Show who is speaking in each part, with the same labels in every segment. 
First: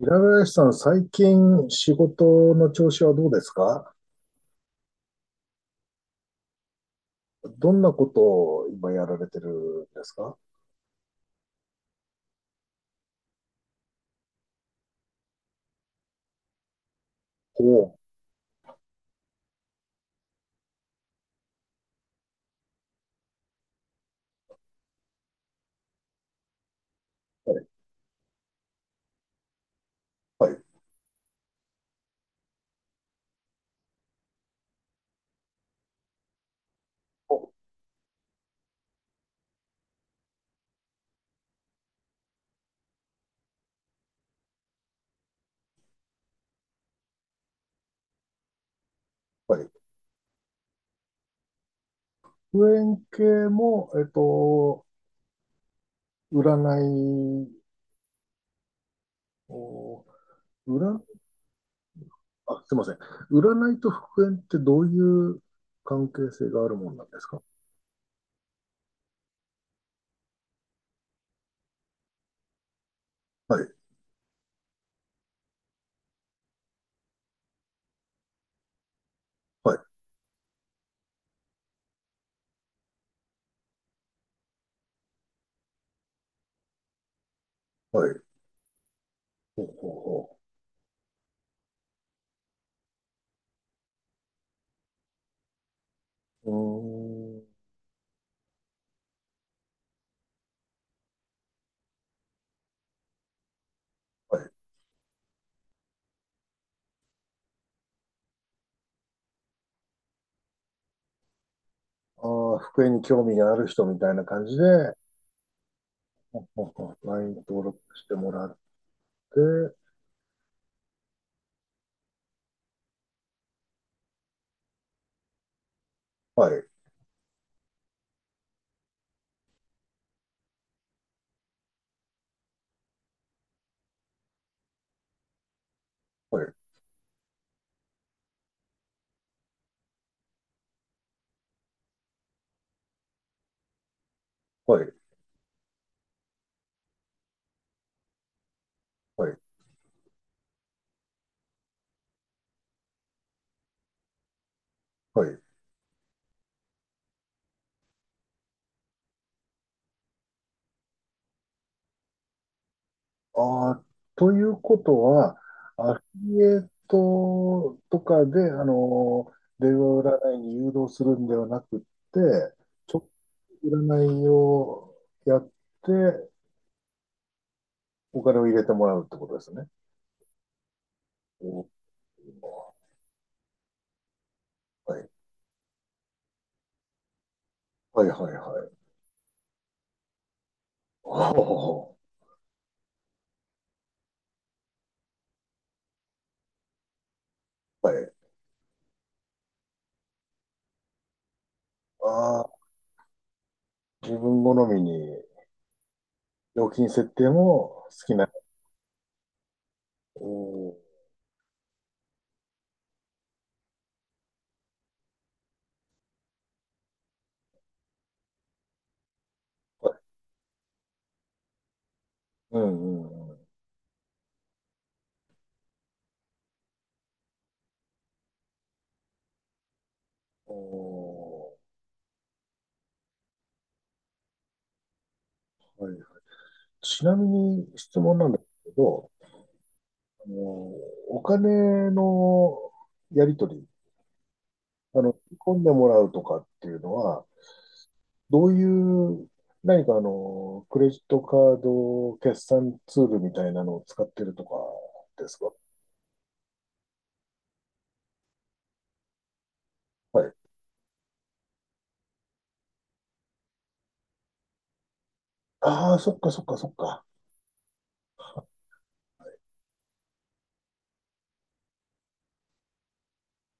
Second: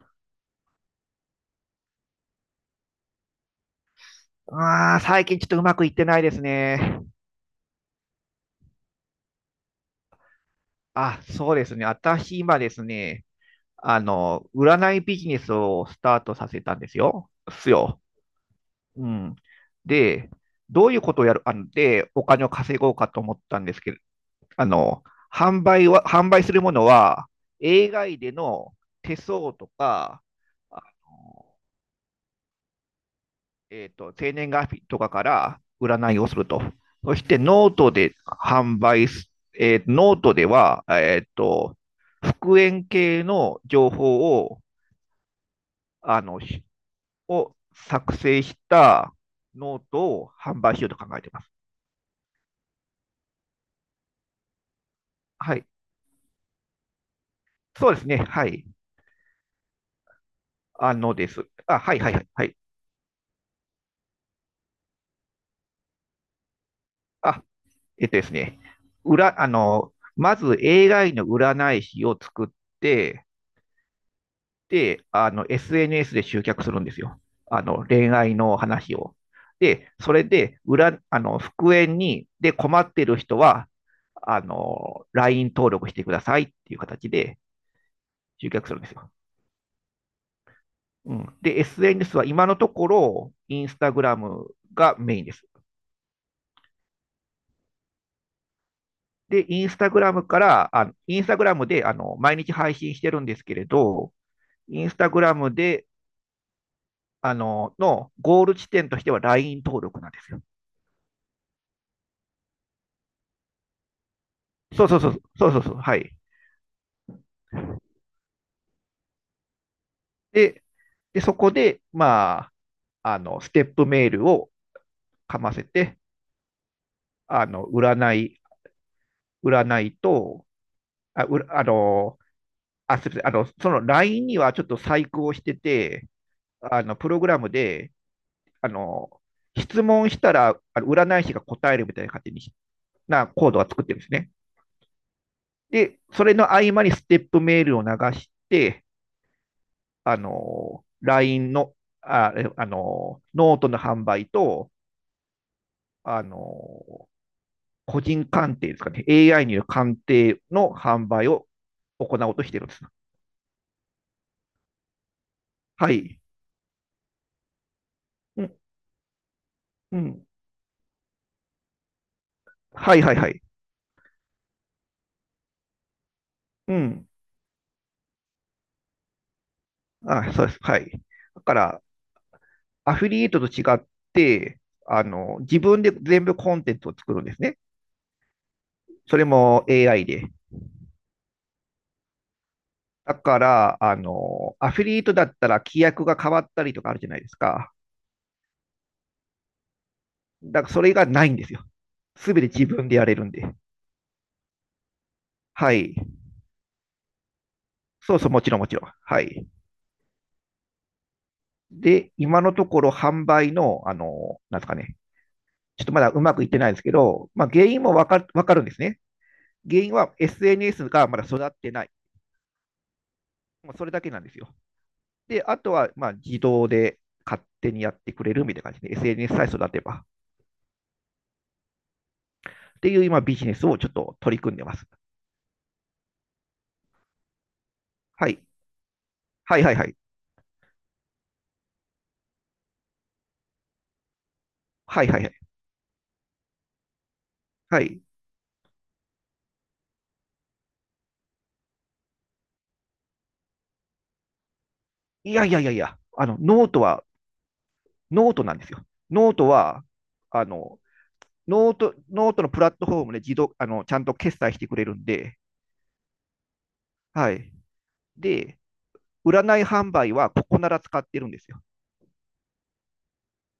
Speaker 1: 平林さん、最近仕事の調子はどうですか？
Speaker 2: 最近ちょっとうまくいってないですね。
Speaker 1: どんなことを今やられてるんですか？
Speaker 2: そうですね。私今ですね、占いビジネスをスタートさせたんですよ。
Speaker 1: おお
Speaker 2: うん。で、どういうことをやる、で、お金を稼ごうかと思ったんですけど、あの、販売するものは、
Speaker 1: ー、
Speaker 2: AI での手相とか、
Speaker 1: はい、はい、
Speaker 2: あ生年月日とかから占いをすると。そして
Speaker 1: お、
Speaker 2: ノートで販売す、えーノートでは、復縁系の情報を、あの、を作成した
Speaker 1: はい。
Speaker 2: ノートを販売しようと考えています。
Speaker 1: 復縁系も、
Speaker 2: はい。
Speaker 1: 占い
Speaker 2: そうですね。はい。
Speaker 1: を、
Speaker 2: あ
Speaker 1: 占、
Speaker 2: のです。あ、はいはいはい。はい。
Speaker 1: あ、すいません。占いと復縁ってどういう関係性があるもんなんですか？
Speaker 2: あ、えっとですね。裏、あの、まず AI の占い師を作って、
Speaker 1: はい、
Speaker 2: で、SNS で集客するんですよ。恋愛の話を。
Speaker 1: は
Speaker 2: で、
Speaker 1: い、
Speaker 2: それで、裏、あの、復縁に、で、困ってる人は、LINE 登録してくださいっていう形で
Speaker 1: はい。
Speaker 2: 集客するんですよ。
Speaker 1: ほうほう
Speaker 2: うん。で、SNS は今のところ、インスタグラムがメインです。
Speaker 1: ほう。うーん、
Speaker 2: で、インスタグラムで、毎日配信してるんですけれど、
Speaker 1: はい。
Speaker 2: インスタグラムでのゴール地点としては LINE 登録なんですよ。
Speaker 1: ああ、復縁に興味がある人みたいな感じ
Speaker 2: そう
Speaker 1: で、
Speaker 2: そうそう、そうそうそう、はい。
Speaker 1: ほうほうほう、 LINE 登録してもらっえー、
Speaker 2: で、で、そこで、まあ、ステップメールをかませて、
Speaker 1: はい、
Speaker 2: あの、占い、占いと、あ、うら、あの、あ、すみません、その LINE にはちょっと細工をしてて、
Speaker 1: はい、
Speaker 2: プログラムで、あの、質問したら、あの占い師が答えるみたいな感じになコードは作ってるんですね。
Speaker 1: はい、
Speaker 2: で、それの合間にステップメールを流して、
Speaker 1: はい、
Speaker 2: あの、LINE の、あ、えあの、ノートの販売と、
Speaker 1: はい。
Speaker 2: あの、個人鑑定ですかね、AI による鑑定の販売を行おうとしているんです。
Speaker 1: ああ、ということは、
Speaker 2: は
Speaker 1: アフ
Speaker 2: い。
Speaker 1: ィリエイトとか
Speaker 2: う
Speaker 1: で、
Speaker 2: ん、
Speaker 1: 電
Speaker 2: う
Speaker 1: 話
Speaker 2: ん。
Speaker 1: 占いに誘導するんではなくって、
Speaker 2: はい
Speaker 1: 直
Speaker 2: はいはい。
Speaker 1: 接占いをやって、
Speaker 2: うん。
Speaker 1: お金を入れてもらうってことですね。
Speaker 2: あ、そうです。はい。だか
Speaker 1: お、
Speaker 2: ら、アフィリエイトと違って、
Speaker 1: はい、
Speaker 2: 自分で全部コンテンツを作るんですね。
Speaker 1: はい、はい、はい。
Speaker 2: それも AI で。
Speaker 1: おー、
Speaker 2: だから、アフィリエイトだったら規約が変わったりとかあるじゃないですか。
Speaker 1: はい。
Speaker 2: だから、それがないんですよ。す
Speaker 1: あ
Speaker 2: べて
Speaker 1: あ、
Speaker 2: 自分でやれるんで。
Speaker 1: 自分好みに
Speaker 2: はい。
Speaker 1: 料金設定も好き
Speaker 2: そうそ
Speaker 1: な。
Speaker 2: う、もちろんもちろん。はい。
Speaker 1: おー、
Speaker 2: で、今のところ販売の、なんですかね、ちょっとまだうまくいってないですけど、まあ、原因もわかるわかるんですね。原
Speaker 1: は
Speaker 2: 因
Speaker 1: い、
Speaker 2: は SNS がまだ育ってない。
Speaker 1: うん、うん、うん。
Speaker 2: もうそれだけなんですよ。で、あとは、まあ、自動で勝手にやってくれるみたいな感じで、SNS さえ育てば。
Speaker 1: おー、
Speaker 2: っていう今、ビジネスをちょっと取り組んでます。
Speaker 1: はい、ちなみに質問な
Speaker 2: は
Speaker 1: んで
Speaker 2: い。
Speaker 1: すけど、
Speaker 2: はいはいはい。
Speaker 1: あの、お金のやり取り、
Speaker 2: はい
Speaker 1: 振
Speaker 2: はいは
Speaker 1: り
Speaker 2: い。
Speaker 1: 込んでもらうとかっていうのは、
Speaker 2: はい。
Speaker 1: どういう、何かクレジットカード決算ツールみたいなのを使ってるとかで
Speaker 2: い
Speaker 1: す
Speaker 2: や
Speaker 1: か？
Speaker 2: いやいやいや、ノートなんですよ。ノートは、
Speaker 1: はい。
Speaker 2: あの、ノート、ノートのプラットフォームで自動、ちゃんと決済してくれるんで、
Speaker 1: ああ、そっかそっかそっか。
Speaker 2: はい。で、占い販売はここなら使ってるんですよ。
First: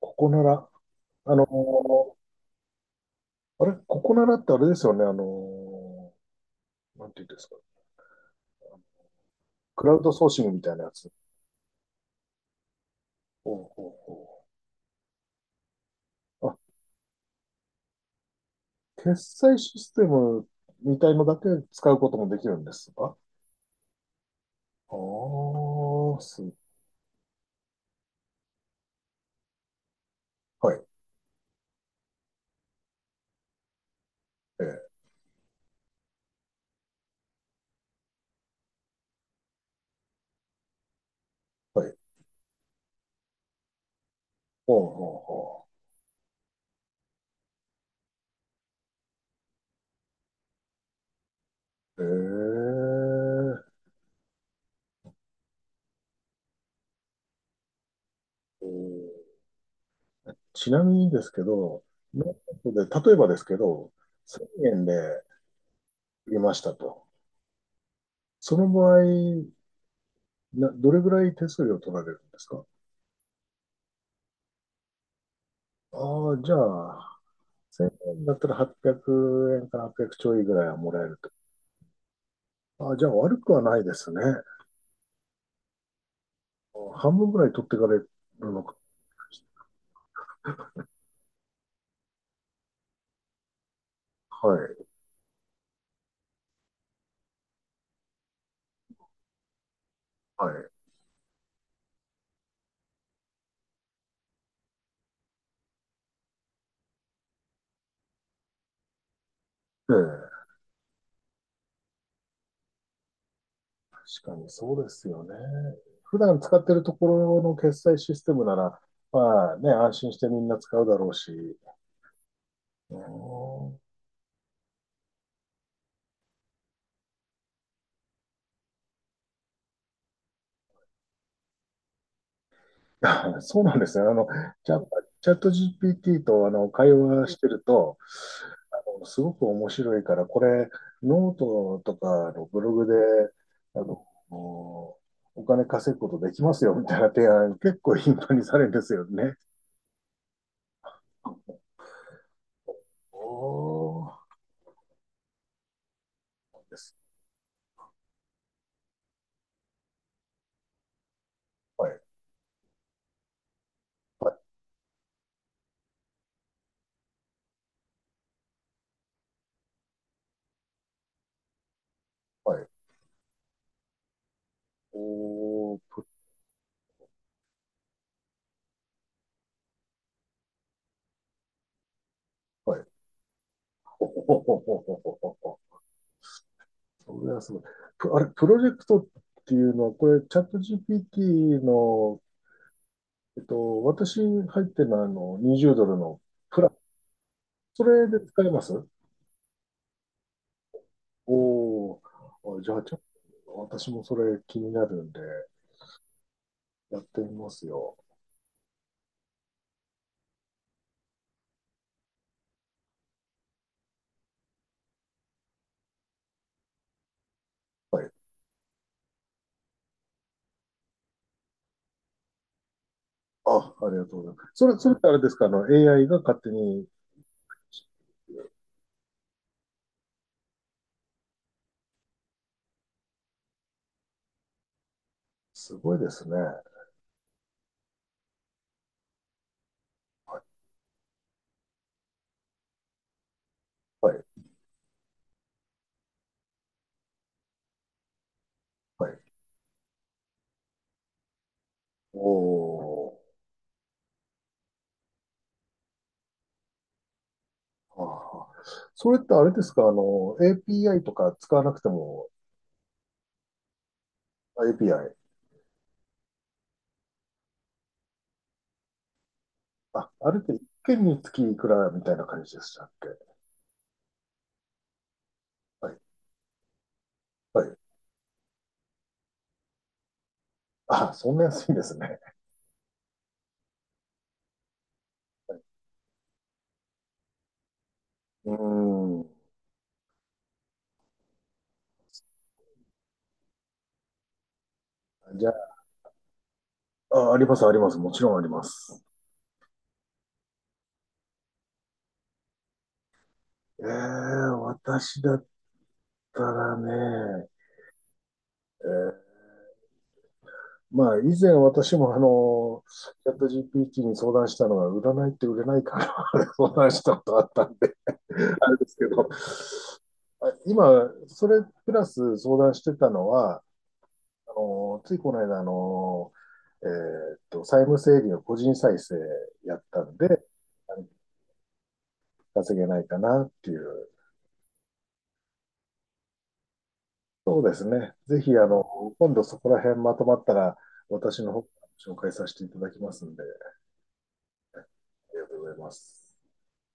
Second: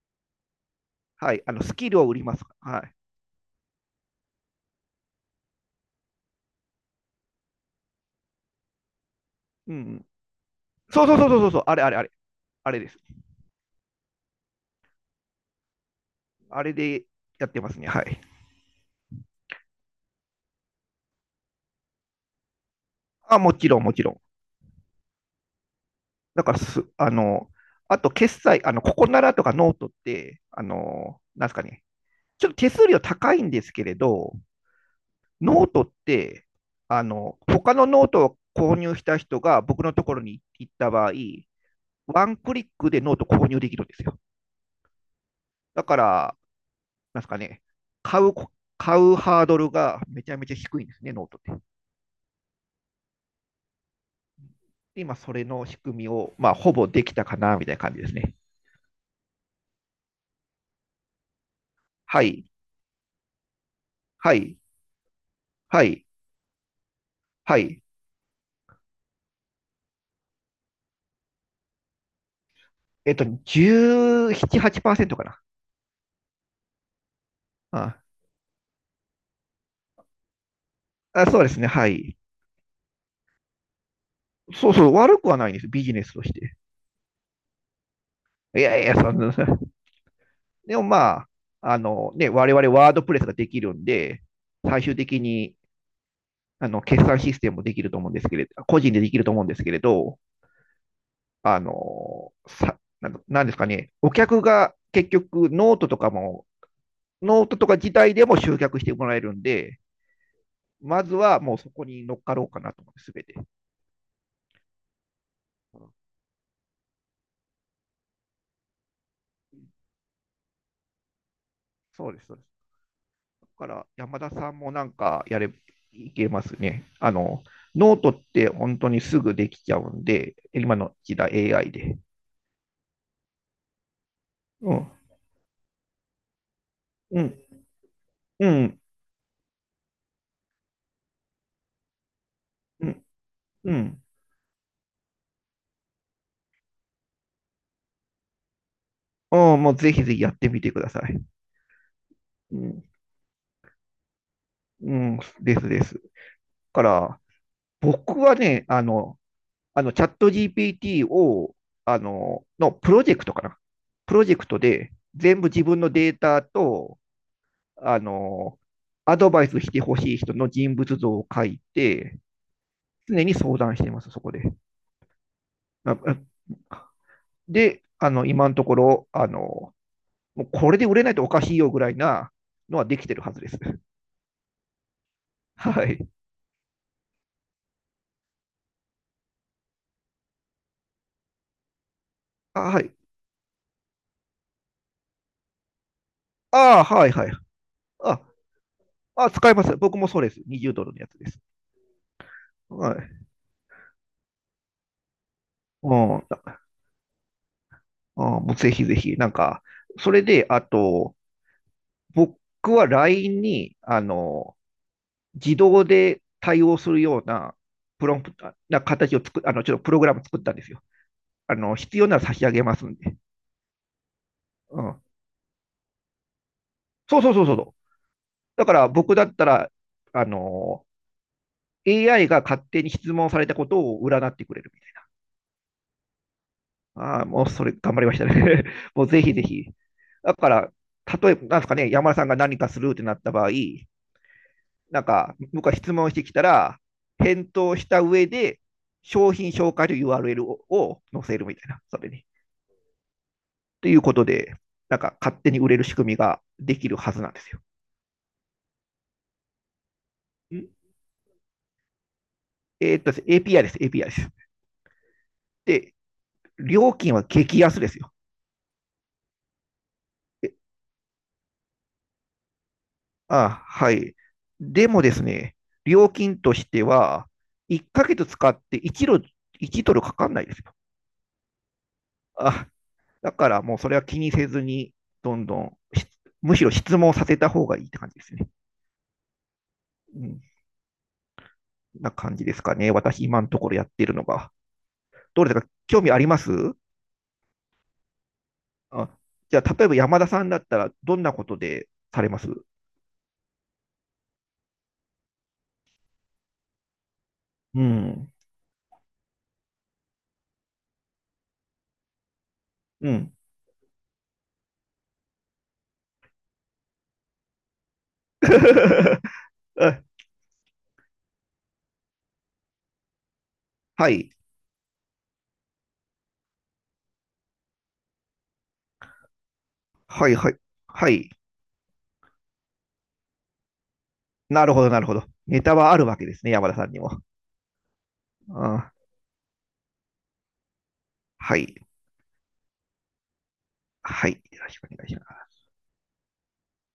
Speaker 1: ここなら、
Speaker 2: は
Speaker 1: あ
Speaker 2: い。
Speaker 1: の、
Speaker 2: スキルを売ります。は
Speaker 1: あれ、ここならってあれですよね、なんていうんですか。
Speaker 2: い。う
Speaker 1: クラウ
Speaker 2: ん。
Speaker 1: ドソーシングみたいなや
Speaker 2: そう
Speaker 1: つ。
Speaker 2: そうそうそうそう、あれあれあれ、あれです。
Speaker 1: ほうほうほう。
Speaker 2: あれでやってますね。はい。
Speaker 1: 決済システムみたいのだけ使うこともできるんですか？
Speaker 2: もちろんもちろん。
Speaker 1: ああ、
Speaker 2: だ
Speaker 1: す、
Speaker 2: からす、あの、あと決済、ここならとかノートって、
Speaker 1: はい、
Speaker 2: なんですかね、ちょっと手数料高いんですけれど、
Speaker 1: ええ、
Speaker 2: ノートって、他のノートを購入した人が僕のところに行った場合、
Speaker 1: はい。
Speaker 2: ワンクリックでノート購入できるんですよ。
Speaker 1: ほうほうほ
Speaker 2: だから、なんすかね、買うこ、買うハードルがめちゃめちゃ低いんですね、ノートって。
Speaker 1: う。ええ、
Speaker 2: で今、それの仕組みを、まあ、ほぼできたかな、みたいな感じですね。
Speaker 1: うん。ちなみにですけど、
Speaker 2: は
Speaker 1: な
Speaker 2: い、
Speaker 1: ので、例えばですけど、
Speaker 2: はい、
Speaker 1: 1000円で
Speaker 2: はい、
Speaker 1: 売りましたと。
Speaker 2: はい。
Speaker 1: その場合、な、どれぐらい手数料取られるんですか？
Speaker 2: えっと、1ン8%かな。
Speaker 1: ああ、じゃあ、1000
Speaker 2: あ
Speaker 1: 円だったら800円から800ちょいぐらいはもらえる
Speaker 2: あ、
Speaker 1: と。
Speaker 2: そうですね、はい。
Speaker 1: ああ、じゃあ悪くはないですね。
Speaker 2: そうそう、悪くはないんです、ビジネスとして。
Speaker 1: 半分ぐらい取ってかれる
Speaker 2: い
Speaker 1: のか。
Speaker 2: やいや、そんな、でもまあ、我々ワードプレスができるんで、
Speaker 1: は
Speaker 2: 最
Speaker 1: い。
Speaker 2: 終的に決算システムもできると思うんですけれど、個人でできると思うんですけれど、
Speaker 1: はい。
Speaker 2: あの、さ、なんかなんですかね、お客が結局ノートとか自体でも集客してもらえるんで、
Speaker 1: ええ。
Speaker 2: まずはもうそこに乗っかろうかなと思って、すべて。
Speaker 1: 確かにそうですよね。普段使ってるところの決済システムなら、まあね、安心してみんな使うだろうし。
Speaker 2: そうです、そうです。
Speaker 1: う
Speaker 2: だか
Speaker 1: ん。
Speaker 2: ら山田さんもなんかやれ、いけますね。ノートって本当にすぐできちゃうんで、今の時代 AI で。
Speaker 1: そうなんですね。あの、チ
Speaker 2: う
Speaker 1: ャ
Speaker 2: ん、
Speaker 1: チャット GPT とあの会
Speaker 2: う
Speaker 1: 話し
Speaker 2: ん、
Speaker 1: てると、
Speaker 2: うん、
Speaker 1: あのすごく面白いから、これ、ノートとかのブログ
Speaker 2: う
Speaker 1: で、
Speaker 2: ん、う
Speaker 1: あ
Speaker 2: ん。
Speaker 1: の、お金稼ぐことできますよみたいな提案、結構頻繁にされるんですよね。
Speaker 2: うんもうぜひぜひやってみてください。うん、
Speaker 1: おー、
Speaker 2: うん、ですです。だ
Speaker 1: で
Speaker 2: か
Speaker 1: す。
Speaker 2: ら、僕はね、チャット GPT を、
Speaker 1: は
Speaker 2: あ
Speaker 1: い、
Speaker 2: の、のプロジェクトかな。プロ
Speaker 1: は
Speaker 2: ジ
Speaker 1: い、
Speaker 2: ェクトで全部自分のデータと、あの、アドバイスしてほしい人の人物像を書いて、
Speaker 1: はい。
Speaker 2: 常に相談してます、そこで。
Speaker 1: おー、
Speaker 2: あ
Speaker 1: プ、
Speaker 2: あで、今のところ、もうこれで売れないとおかしいよぐらいな
Speaker 1: は
Speaker 2: のは
Speaker 1: い。
Speaker 2: できてるはずです。
Speaker 1: ほほほほほほほ ほ。
Speaker 2: はい。
Speaker 1: それはすごい。プ、あれ、プロジェクトっていうのは、これ、チャット GPT の、
Speaker 2: あ、はい。
Speaker 1: 私入ってるのは、20ドルのプラン、
Speaker 2: あ、はい、はい。
Speaker 1: それで
Speaker 2: あ、
Speaker 1: 使えます？
Speaker 2: 使います。僕もそうです。20ドルのやつです。
Speaker 1: おー、あじゃあ、
Speaker 2: は
Speaker 1: ちょっ
Speaker 2: い。
Speaker 1: と、私もそれ気になるんで、
Speaker 2: うん。
Speaker 1: やってみますよ。
Speaker 2: もうぜひぜひ、なんか、それで、あと、僕は LINE に、自動で対応するような、
Speaker 1: は
Speaker 2: プ
Speaker 1: い。
Speaker 2: ロンプトな形を作っ、あの、ちょっとプログラム作ったんですよ。必要なら差し上げますんで。
Speaker 1: あ、ありがとうございます。それ、
Speaker 2: う
Speaker 1: それっ
Speaker 2: ん。
Speaker 1: てあれですか、AI が勝手に、
Speaker 2: そうそうそうそうそう。だから僕だったら、あの、AI が勝手に質問されたことを占ってくれるみたい
Speaker 1: すごいですね。
Speaker 2: な。ああ、もうそれ頑張りましたね。もうぜひぜひ。だから、例えば、なんですかね、山田さんが何かするってなった場合、
Speaker 1: はい、
Speaker 2: なんか、僕は質問してきたら、返答した上で、
Speaker 1: はい。
Speaker 2: 商品紹介という URL を載せるみたいな、それに。
Speaker 1: おー。
Speaker 2: ということで、なんか勝手に売れる仕組みができるはずなんですよ。
Speaker 1: ああ。それってあれですか、API とか使わなくても、
Speaker 2: です、API です、API です。
Speaker 1: あ、 API。
Speaker 2: で、料金は激安ですよ。
Speaker 1: あ、あれって
Speaker 2: え
Speaker 1: 一件につきいくらみたいな感じでしたっけ？
Speaker 2: はい。でもですね、
Speaker 1: はい。
Speaker 2: 料金としては、
Speaker 1: はい。
Speaker 2: 1ヶ月使って1ドル、いちドルかかんないですよ。
Speaker 1: あ、そんな安いんですね。
Speaker 2: あ、だからもうそれは気にせずに、どんどん、むしろ質問させた方がいいって感じですね。
Speaker 1: うー
Speaker 2: うん。な感じですかね。私、今のところやってるのが。
Speaker 1: ん。
Speaker 2: どう
Speaker 1: じゃ
Speaker 2: ですか？興味あります？
Speaker 1: あ、あ、あります、あります。もちろんあります。
Speaker 2: あ、じゃあ、例えば山田さんだったら、どんなことでされます？
Speaker 1: 私だったらね、
Speaker 2: うん。
Speaker 1: まあ、以前私も
Speaker 2: う
Speaker 1: チ
Speaker 2: ん。
Speaker 1: ャット GPT に相談したのが、占いって売れないから 相談したことあったんで あれですけ ど、
Speaker 2: あ
Speaker 1: あ、今、それプラス相談してたのは、
Speaker 2: はい。
Speaker 1: ついこの間、債務整理の個人再生やったん
Speaker 2: はい、
Speaker 1: で、
Speaker 2: はい。
Speaker 1: あの
Speaker 2: はい。
Speaker 1: 稼げないかなっていう。
Speaker 2: なるほど、なるほど。ネタはあるわけですね、山田さんにも。
Speaker 1: そうですね。ぜひ、
Speaker 2: あ
Speaker 1: 今度そこら辺まとまったら、私の
Speaker 2: は
Speaker 1: 方か
Speaker 2: い。
Speaker 1: ら紹介させていただきますんで、あ
Speaker 2: はい。よろしくお願いします。
Speaker 1: りがとうございます。